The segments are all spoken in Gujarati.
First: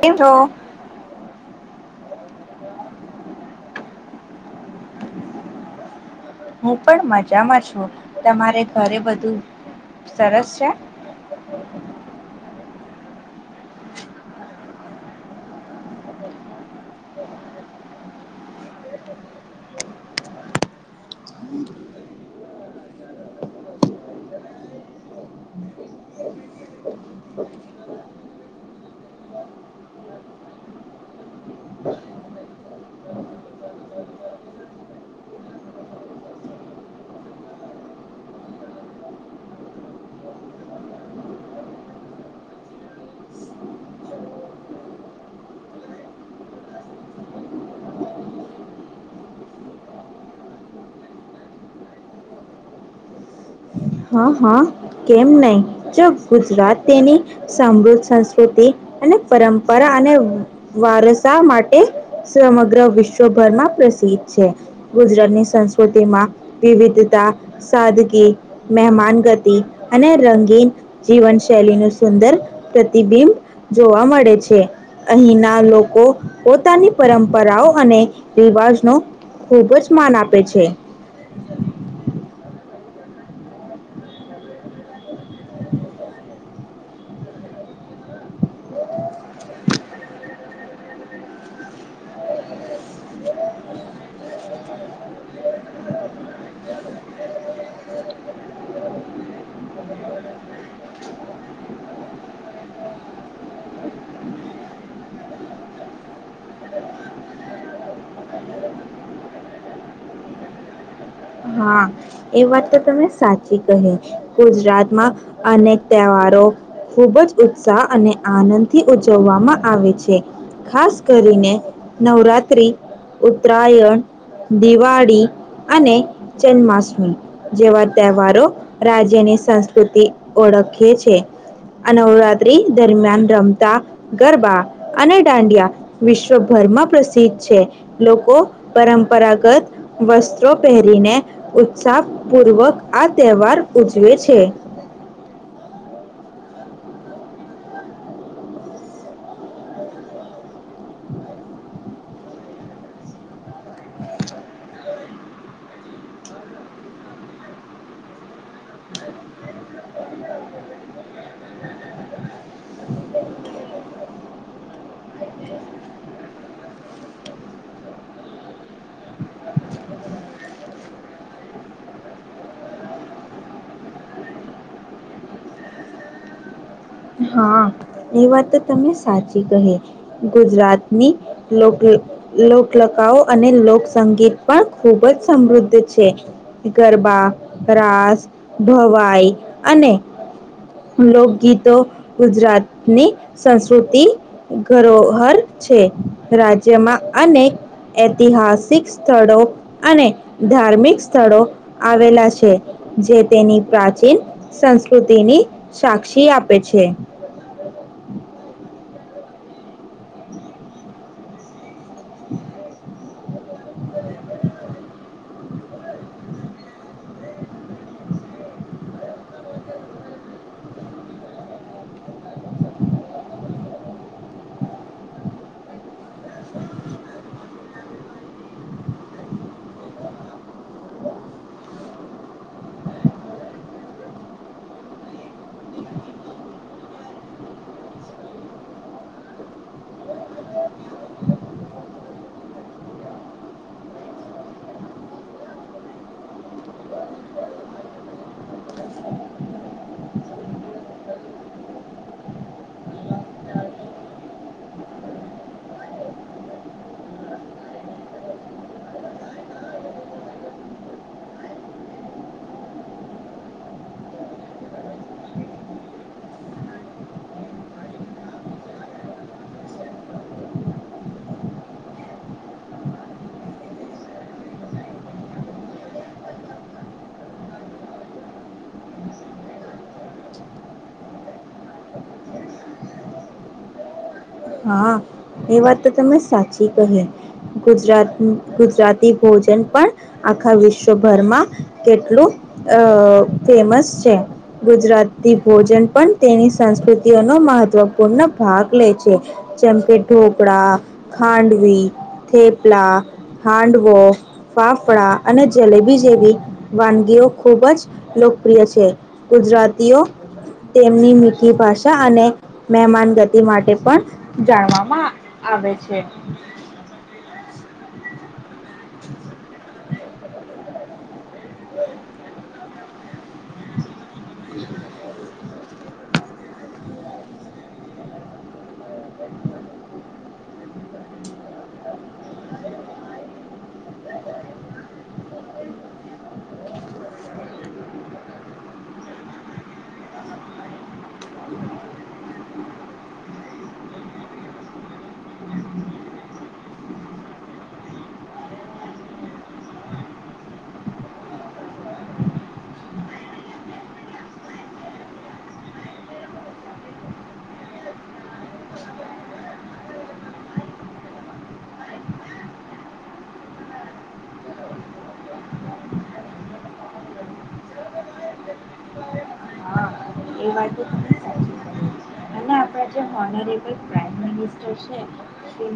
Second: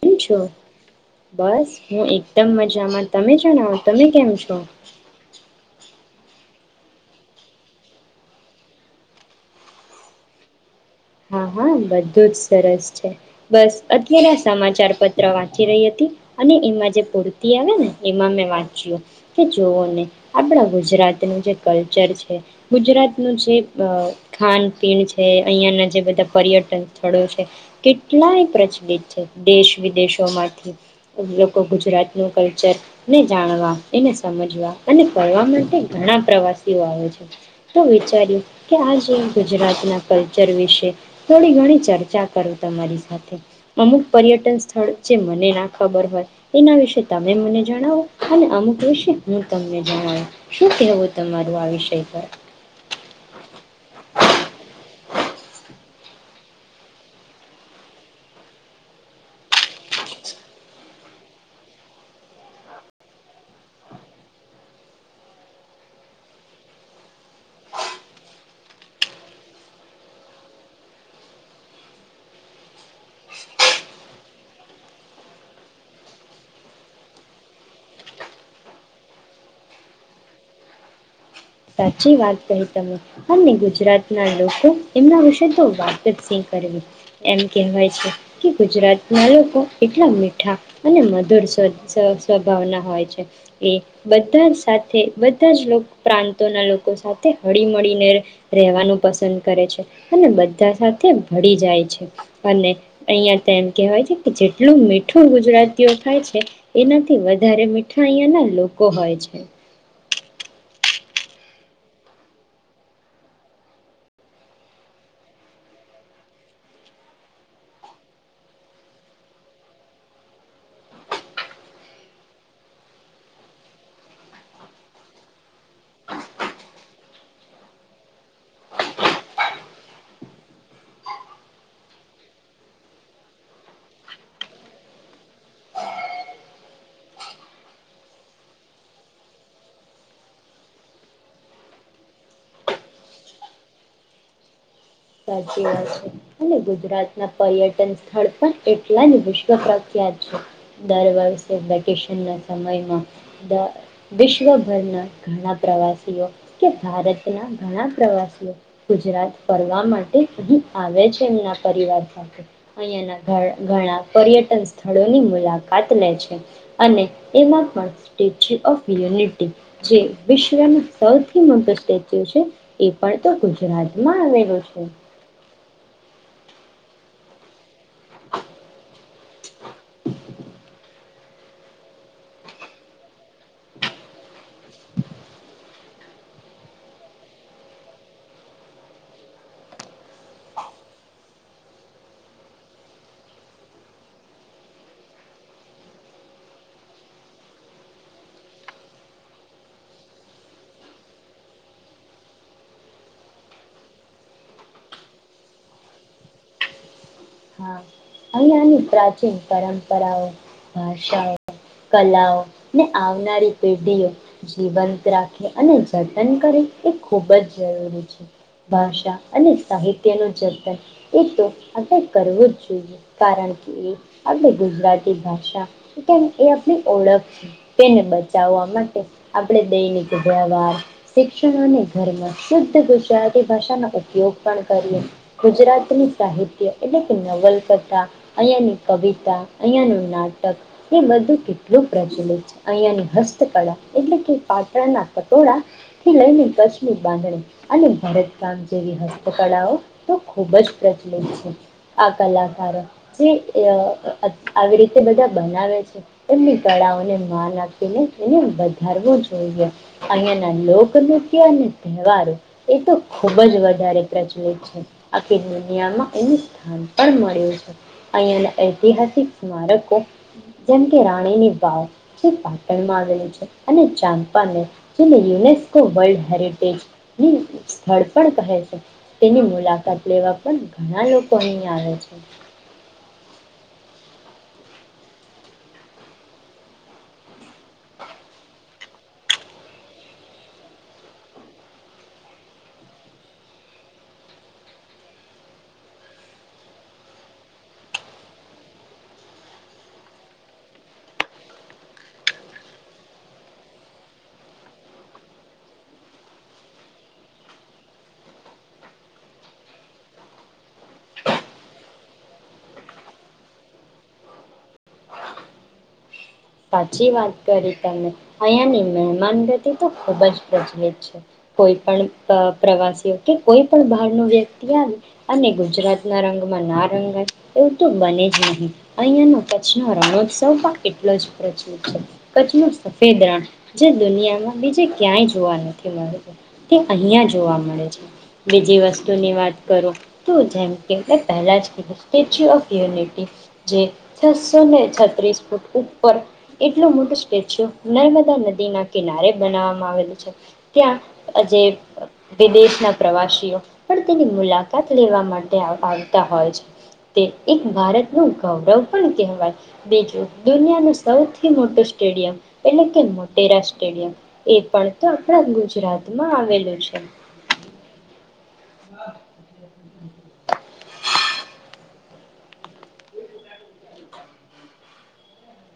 કેમ છો? બસ હું એકદમ મજામાં તમે જણાવો. તમે કેમ છો? હું પણ મજામાં છું. તમારે ઘરે બધું સરસ છે? હા હા બધું જ સરસ છે બસ અત્યારે આ સમાચાર પત્ર વાંચી રહી હતી અને એમાં જે પૂરતિ આવે ને એમાં મેં વાંચ્યું કે જોઓ ને આપણા ગુજરાતનું જે કલ્ચર છે, ગુજરાતનું જે બ ખાન પીણ છે, અહીંયાના જે બધા પર્યટન સ્થળો છે, કેટલાય પ્રચલિત છે. દેશ વિદેશોમાંથી લોકો ગુજરાતનું કલ્ચરને જાણવા એને સમજવા અને કરવા માટે ઘણા પ્રવાસીઓ આવે છે, તો વિચાર્યું કે આ જે ગુજરાતના કલ્ચર વિશે તે થોડી ઘણી ચર્ચા કરું તમારી સાથે અમુક પર્યટન સ્થળ જે મને ના ખબર હોય એના વિશે તમે મને જણાવો અને અમુક વિશે હું તમને જણાવું. શું કહેવું તમારું આ વિષય પર? હા, હા, કેમ નહી, જો ગુજરાત તેની સમૃદ્ધ સંસ્કૃતિ અને પરંપરા અને વારસા માટે સમગ્ર વિશ્વભરમાં પ્રસિદ્ધ છે. ગુજરાતની સંસ્કૃતિમાં વિવિધતા, સાદગી, મહેમાન ગતિ, અને રંગીન જીવનશૈલી ન સુંદર પ્રતિબિંબ જોવા મળે છે. અહીંના લોકો પોતાની પરંપરાઓ અને રિવાજ ન ખૂબ જ માન આપે છે. સાચી વાત કહી તમે અને ગુજરાતના એ લોકો એમના વિશે તો વાતચ સી કરવી એમ કહેવાય છે કે ગુજરાત ના લોકો એટલા મીઠા અને મધુર સ્વ સ્વભાવના હોય છે. એ બધા સાથે બધા જ પ્રાંત તો ના લોકો સાથે હળી મળીને રહેવાનું પસંદ કરે છે. અને બધા સાથે ભળી જાય છે અને અહિયાં તેમ કહેવાય છે કે જેટલું મીઠું ગુજરાતીઓ થાય છે એનાથી વધારે મીઠા અહીં ના લોકો હોય છે. હા એ વાત તો તમે સાચી કહે ગુજરાતમાં અનેક તહેવારો ખુબ જ ઉત્સાહ અને આનંદ થી ઉજવવામાં આવે છે, ખાસ કરીને નવરાત્રી, ઉત્તરાયણ, દિવાળી અને જન્માષ્ મી જેવા તહેવારો રાજ્યની સંસ્કૃતિ ઓળખે છે આ નવરાત્રી દરમિયાન રમતા ગરબા અને દાંડિયા વિશ્વભરમાં પ્રસિદ્ધ છે. લોકો પરંપરાગત વસ્ત્રો પહેરીને ઉત્ સાહ પૂર્વક આ તહેવાર ઉજવે છે. સાચી વાત છે. અને ગુજરાતના પર્યટન સ્થળ પણ એટલા જ વિશ્વ પ્રખ્યાત છે દર વર્ષે વેકેશન ના સમયમાં વિશ્વભરના ઘણા પ્રવાસીઓ કે ભારતના ઘણા પ્રવાસીઓ ગુજરાત ફર્ વા માટે અહીં આવે છે એમના પરિવાર સાથે અહિયાંના ઘ ઘણા પર્યટન સ્થળોની મુલાકાત લે છે. અને એમાં પણ સ્ટેચ્યુ ઓફ યુનિટી જે વિશ્વનો સૌથી મોટો સ્ટેચ્યુ છે એ પણ તો ગુજરાતમાં આવેલો. છે. હા એ વાત તો તમે સાચી કહી. ગુજરાતની લોકલ લોકલકાઓ અને લોકસંગીત પણ ખૂબ જ સમૃદ્ધ છે. ગરબા, રાસ, ભવાઈ અને લોકગીતો ગુજરાતની સંસ્કૃતિ ધરોહર છે. રાજ્યમાં અનેક ઐતિહાસિક સ્થળો અને ધાર્મિક સ્થળો આવેલા છે જે તેની પ્રાચીન સંસ્કૃતિની સાક્ષી આપે છે. હા અહીંયાની પ્રાચીન પરંપરાઓ, ભાષાઓ કલાઓ ને આવનારી પેઢીઓ જીવન રાખે અને જતન કરે એ ખૂબ જ જરૂરી છે. ભાષા અને સાહિત્ય નું જતન એ તો આપણે કરવું જ જોઈએ. કારણ કે એ આપણે ગુજરાતી ભાષા કેમ એ આપણી ઓળખ તેને બચાવવા માટે આપણે દૈનિક વ્યવહાર શિક્ષણ અને ધર્મ શુદ્ધ ગુજરાતી ભાષાનો ઉપયોગ પણ કરીએ. ગુજરાતની સાહિત્ય એટલે કે નવલકથા અહીંયાની કવિતા, અહીંયા નું નાટક, એ બધું કેટલું પ્રચલિત છે અહિયાયાની હસ્તકળા, એટલે કે પાટણના પટોળા થી લઈને કચ્છમી બાંધણી અને ભરતકામ જેવી હસ્તકળાઓ તો ખૂબ જ પ્રચલિત છે. આ કલાકારો જે આવી રીતે બધા બનાવે છે, એમની કળાઓને માન આપીને એને વધારવું જોઈએ, અહિયાંના લોક નૃત્ય અને તહેવારો, એ તો ખૂબ જ વધારે પ્રચલિત છે, આખી દુનિયામાં એનું સ્થાન પણ મળ્યું છે. અહીંયાના ઐતિહાસિક સ્મારકો, જેમ કે રાણીની વાવ જે પાટણમાં આવેલી છે, અને ચાંપાને જેને યુનેસ્કો વર્લ્ડ હેરિટેજની સ્થળ પણ કહે છે, તેની મુલાકાત લેવા પણ ઘણા લોકો અહીં આવે છે. હા, એ વાત તો તમે સાચી કહી, ગુજરાત ગુજરાતી ભોજન પણ આખા વિશ્વભરમાં કેટલું અ ફેમસ છે, ગુજરાતી ભોજન પણ તેની સંસ્કૃતિઓનો મહત્વપૂર્ણ ભાગ લે છે. જેમકે ઢોકળા, ખાંડવી, થેપલા, હાંડવો, ફાફડા અને જલેબી જેવી વાનગીઓ ખૂબ જ લોકપ્રિય છે, ગુજરાતીઓ તેમની મીઠી ભાષા અને મહેમાન ગતિ માટે પણ જાણવામાં આવે છે. સાચી વાત કરી તમે, અહિયાયાની મહેમાન ગતિ તો ખૂબ જ પ્રચલિત છે, કોઈ પણ પ્રવાસીઓ કે કોઈ પણ બહાર નુ વ્યક્તિ આવી, અને ગુજરાતના રંગમાં ના રંગાય એવું તો બને જ નહીં, અહિયાયાનો કચ્છ ન રણોત્સવ પણ એટલો જ ચ્છ નુ સફેદ રણ જે દુનિયામાં બીજે ક્યાંય જોવા નથી મળે, તે અહં જોવા મળે છે, બીજી વસ્તુની વાત કરો તો જેમ કે મે પહેલા જ ક સ્ટેચ્યુ ઓફ યુનિટી, જે છસો ને છત્રીસ ફૂટ એટલ મોટું સ્ટેચ્યુ નર્મદા નદી ના કિનારે બનાવવામાં આવેલું છે, ત્યાં આજે વિદેશના પ્રવાસીઓ પણ તેની મુલાકાત લેવા માટે આવતા હોય છે, તે એક ભારતનું ગૌરવ પણ કહેવાય, બીજું દુનિયાનું સૌથી મોટું સ્ટેડિયમ, એટલે કે મોટેરા સ્ટેડિયમ એ પણ તો આપણા ગુજરાતમાં આવેલું છે. હા [unintelligible] એ વાત તો તમે સાચ્ચી ઓનોરેબલ પ્રાય મિનસ્ટર છે,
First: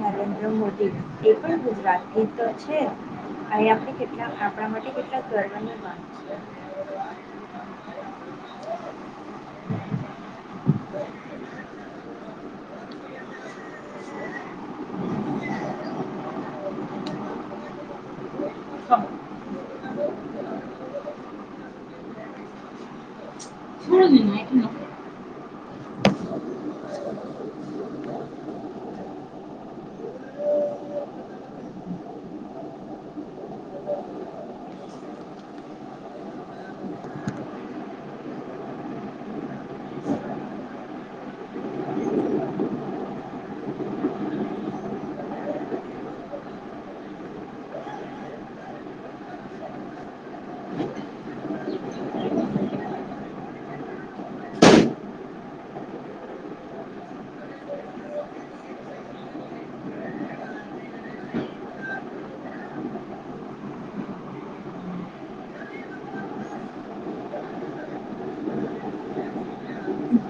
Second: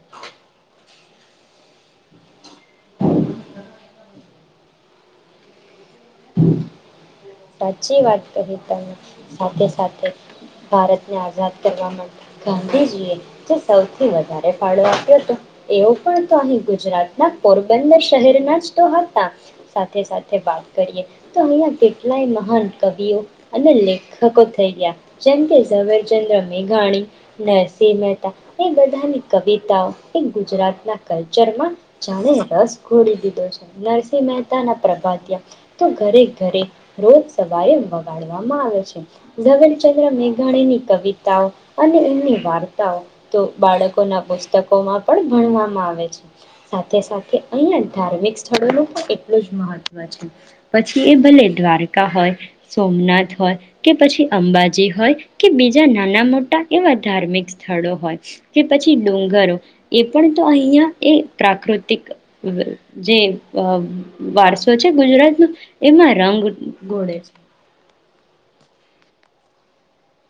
નરેન્દ્ર મોદી એ પણ ગુજરાત ના તો છે, અહીંયા પણ આપણા માટે કેટલા ગર્વની વાત છે. સાચી વાત કરી તમે, સાથે-સાથે ભારતને આઝાદ કરવા માટે ગાંધીજી એ, જે સૌથી વધારે ફાળો આપ્યો હતો એવો પણ તો અહી ગુજરાતના પોરબંદર શહેરના જ તો હતા, સાથે-સાથે વાત કરીએ તો, અહીંયા કેટ ટલાય મહાન કવિઓ અનેં લેખકો થઈ રહ્યા, જમ ધવરચંદ્ર મેઘાણી, નરસિંહ મહેતા, એ બધાની કવિતાઓ એ ગુજરાતના કલ્ચરમાં જાણે રસ ઘોડી દીધો છે, નરસિંહ મહેતા ના પ્રભાત તો ઘરે ઘરે રોજ સવારે વગાડવામાં આવે છે, ધવેલચંદ્ર મેઘાણીની કવિતાઓ અને એમની વાર્તાઓ તો બાળકોના પુસ્તકોમાં પણ ભણવામાં આવે છે, સાથે સાથે અહીયાંયા ધાર્મિક સ્થળોનું પણ એટલું જ મહત્વ છે, પછી એ ભલે દ્વાર હોય, સોમનાથ હોય કે પછી અંબાજી હોય, કે બીજા નાના મોટા એવા ધાર્મિક સ્થળો હોય કે પછી ડુંગરો, એ પણ તો અહિયાં એ પ્રાકૃતિક જે વારસો છે ગુજરાતનો એમાં રંગ ગોડે છે.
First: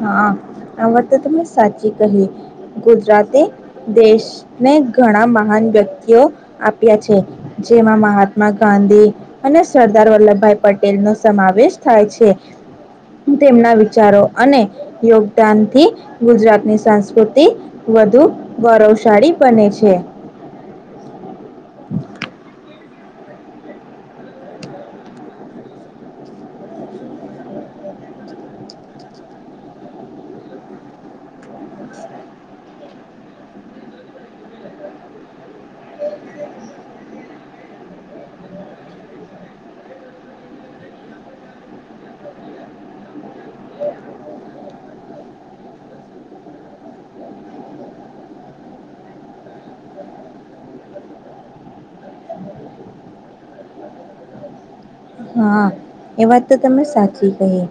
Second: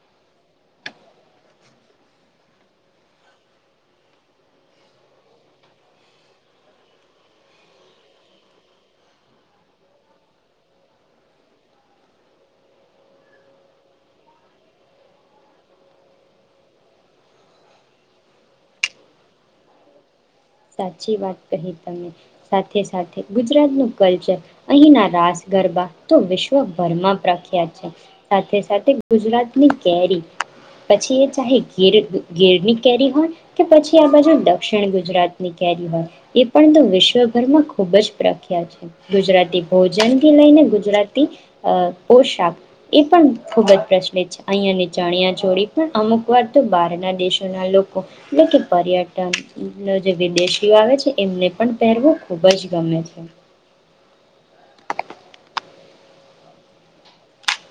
હા, આ વાતે તમે સાચી કહી. ગુજરાતે દેશને ઘણા મહાન વ્યક્તિઓ આપ્યા છે. જેમાં મહાત્મા ગાંધી અને સરદાર વલ્લભભાઈ પટેલ નો સમાવેશ થાય છે. તેમના વિચારો અને યોગદાન થી ગુજરાતની સંસ્કૃતિ વધુ ગૌરવશાળી બને છે. સાચી વાત કહી તમે સા સાથે સાથે ગુજરાતનું કલ્ચર અહીંના રાસ ગરબા તો વિશ્વભરમાં પ્રખ્યાત છે. સાથે સાથે ગુજરાતની કેરી પછી એ ચાહે ગીર ગીરની કેરી હોય કે પછી આ બાજુ દક્ષિણ ગુજરાત હોય એ પણ તો વિશ્વભરમાં ખુબ જ પ્રખ્યાત છે. ગુજરાતી ભોજન થી લઈને ગુજરાતી અ પોશાક એ પણ ખૂબ જ પ્રચલિત છે. અહિયાંની ચણિયા જોડી પણ અમુક વાર તો બહારના દેશોના લોકો એટલે કે પર્યટન ઉ જે વિદેશીઓ આવે છે એમને પણ પહેરવું ખુબ જ ગમે છે. હા, એ વાત તો તમે સાચી કહી.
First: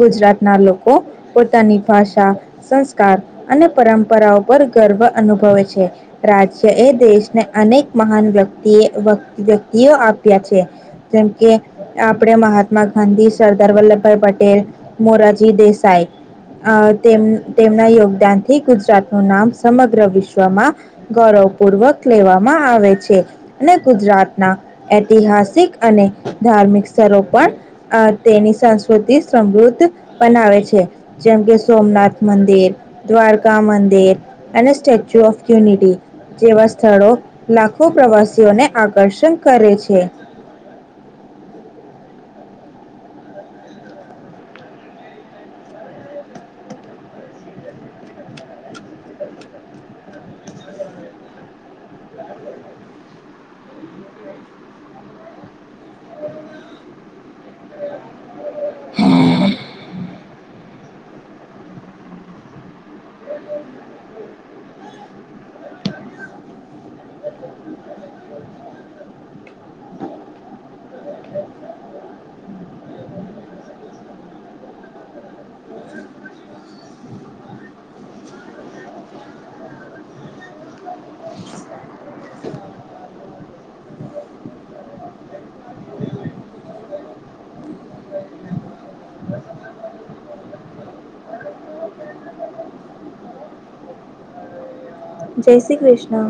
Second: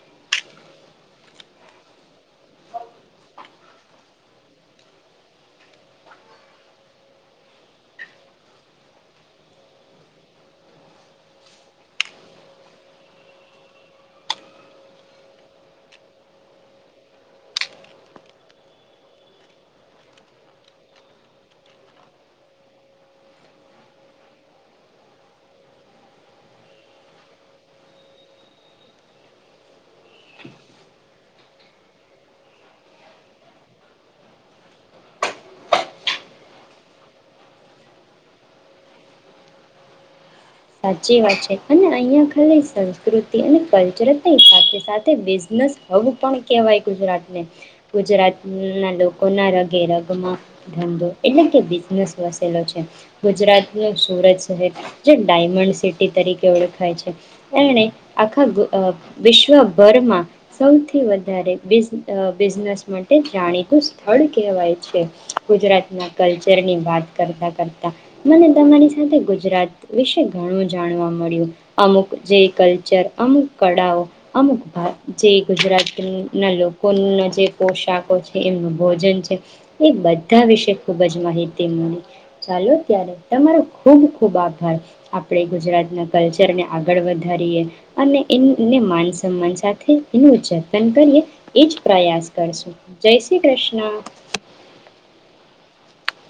ગુજરાતના લોકો પોતાની ભાષા, સંસ્કાર અને પરંપરાઓ પર ગર્વ અનુભવે છે. રાજ્ય એ દેશને અનેક મહાન વ્યક્તિએ વ્યક્તિઓ આપ્યા છે. જેમ કે આપણે મહાત્મા ગાંધી, સરદાર વલ્લભભાઈ પટેલ, મોરારજી દેસાઈ તેમ તેમના યોગદાન થી ગુજરાતનું નામ સમગ્ર વિશ્વમાં ગૌરવ પૂર્વક લેવામાં આવે છે અને ગુજરાતના ઐતિહાસિક અને ધાર્મિક સ્થળો પણ અ તેની સંસ્કૃતિ સમૃદ્ધ બનાવે છે. જેમ કે સોમનાથ મંદિર, દ્વારકા મંદિર અને સ્ટેચ્યુ ઓફ યુનિટી જેવા સ્થળો લાખો પ્રવાસીઓને આકર્ષણ કરે છે. સાચી વાત છે અને અહીંયા ખાલી સંસ્કૃતિ અને કલ્ચરની સાથે સાથે બિઝનેસ હબ પણ કહેવાય ગુજરાતને. ગુજરાતના લોકોના રગે રગમાં ધંધો એટલે કે બિઝનેસ વસેલો છે. ગુજરાતનો સુરત શહેર જે ડાયમંડ સિટી તરીકે ઓળખાય છે. એણે આખા અ વિશ્વભરમાં સૌથી વધારે બ બિઝનેસ માટે જાણીતું સ્થળ કહેવાય છે. ગુજરાતના કલ્ચરની વાત કરતા કરતાં મને તમારી સાથે ગુજરાત વિશે ઘણું જાણવા મળ્યું. અમુક જે કલ્ચર અમુક કળાઓ અમુક જે ગુજરાતનીના લોકોના જે પોશાકો છે, એમનું ભોજન છે એ બધા વિશે ખૂબ જ માહિતી મળી ચાલો ત્યારે તમારો ખૂબ ખૂબ આભાર. આપણે ગુજરાતના કલ્ચરને આગળ વધારીએ અને એને માન સન્માન સાથે એનું જતન કરીએ. એ જ પ્રયાસ કરશું જય શ્રી કૃષ્ણ. જય શ્રી કૃષ્ણ.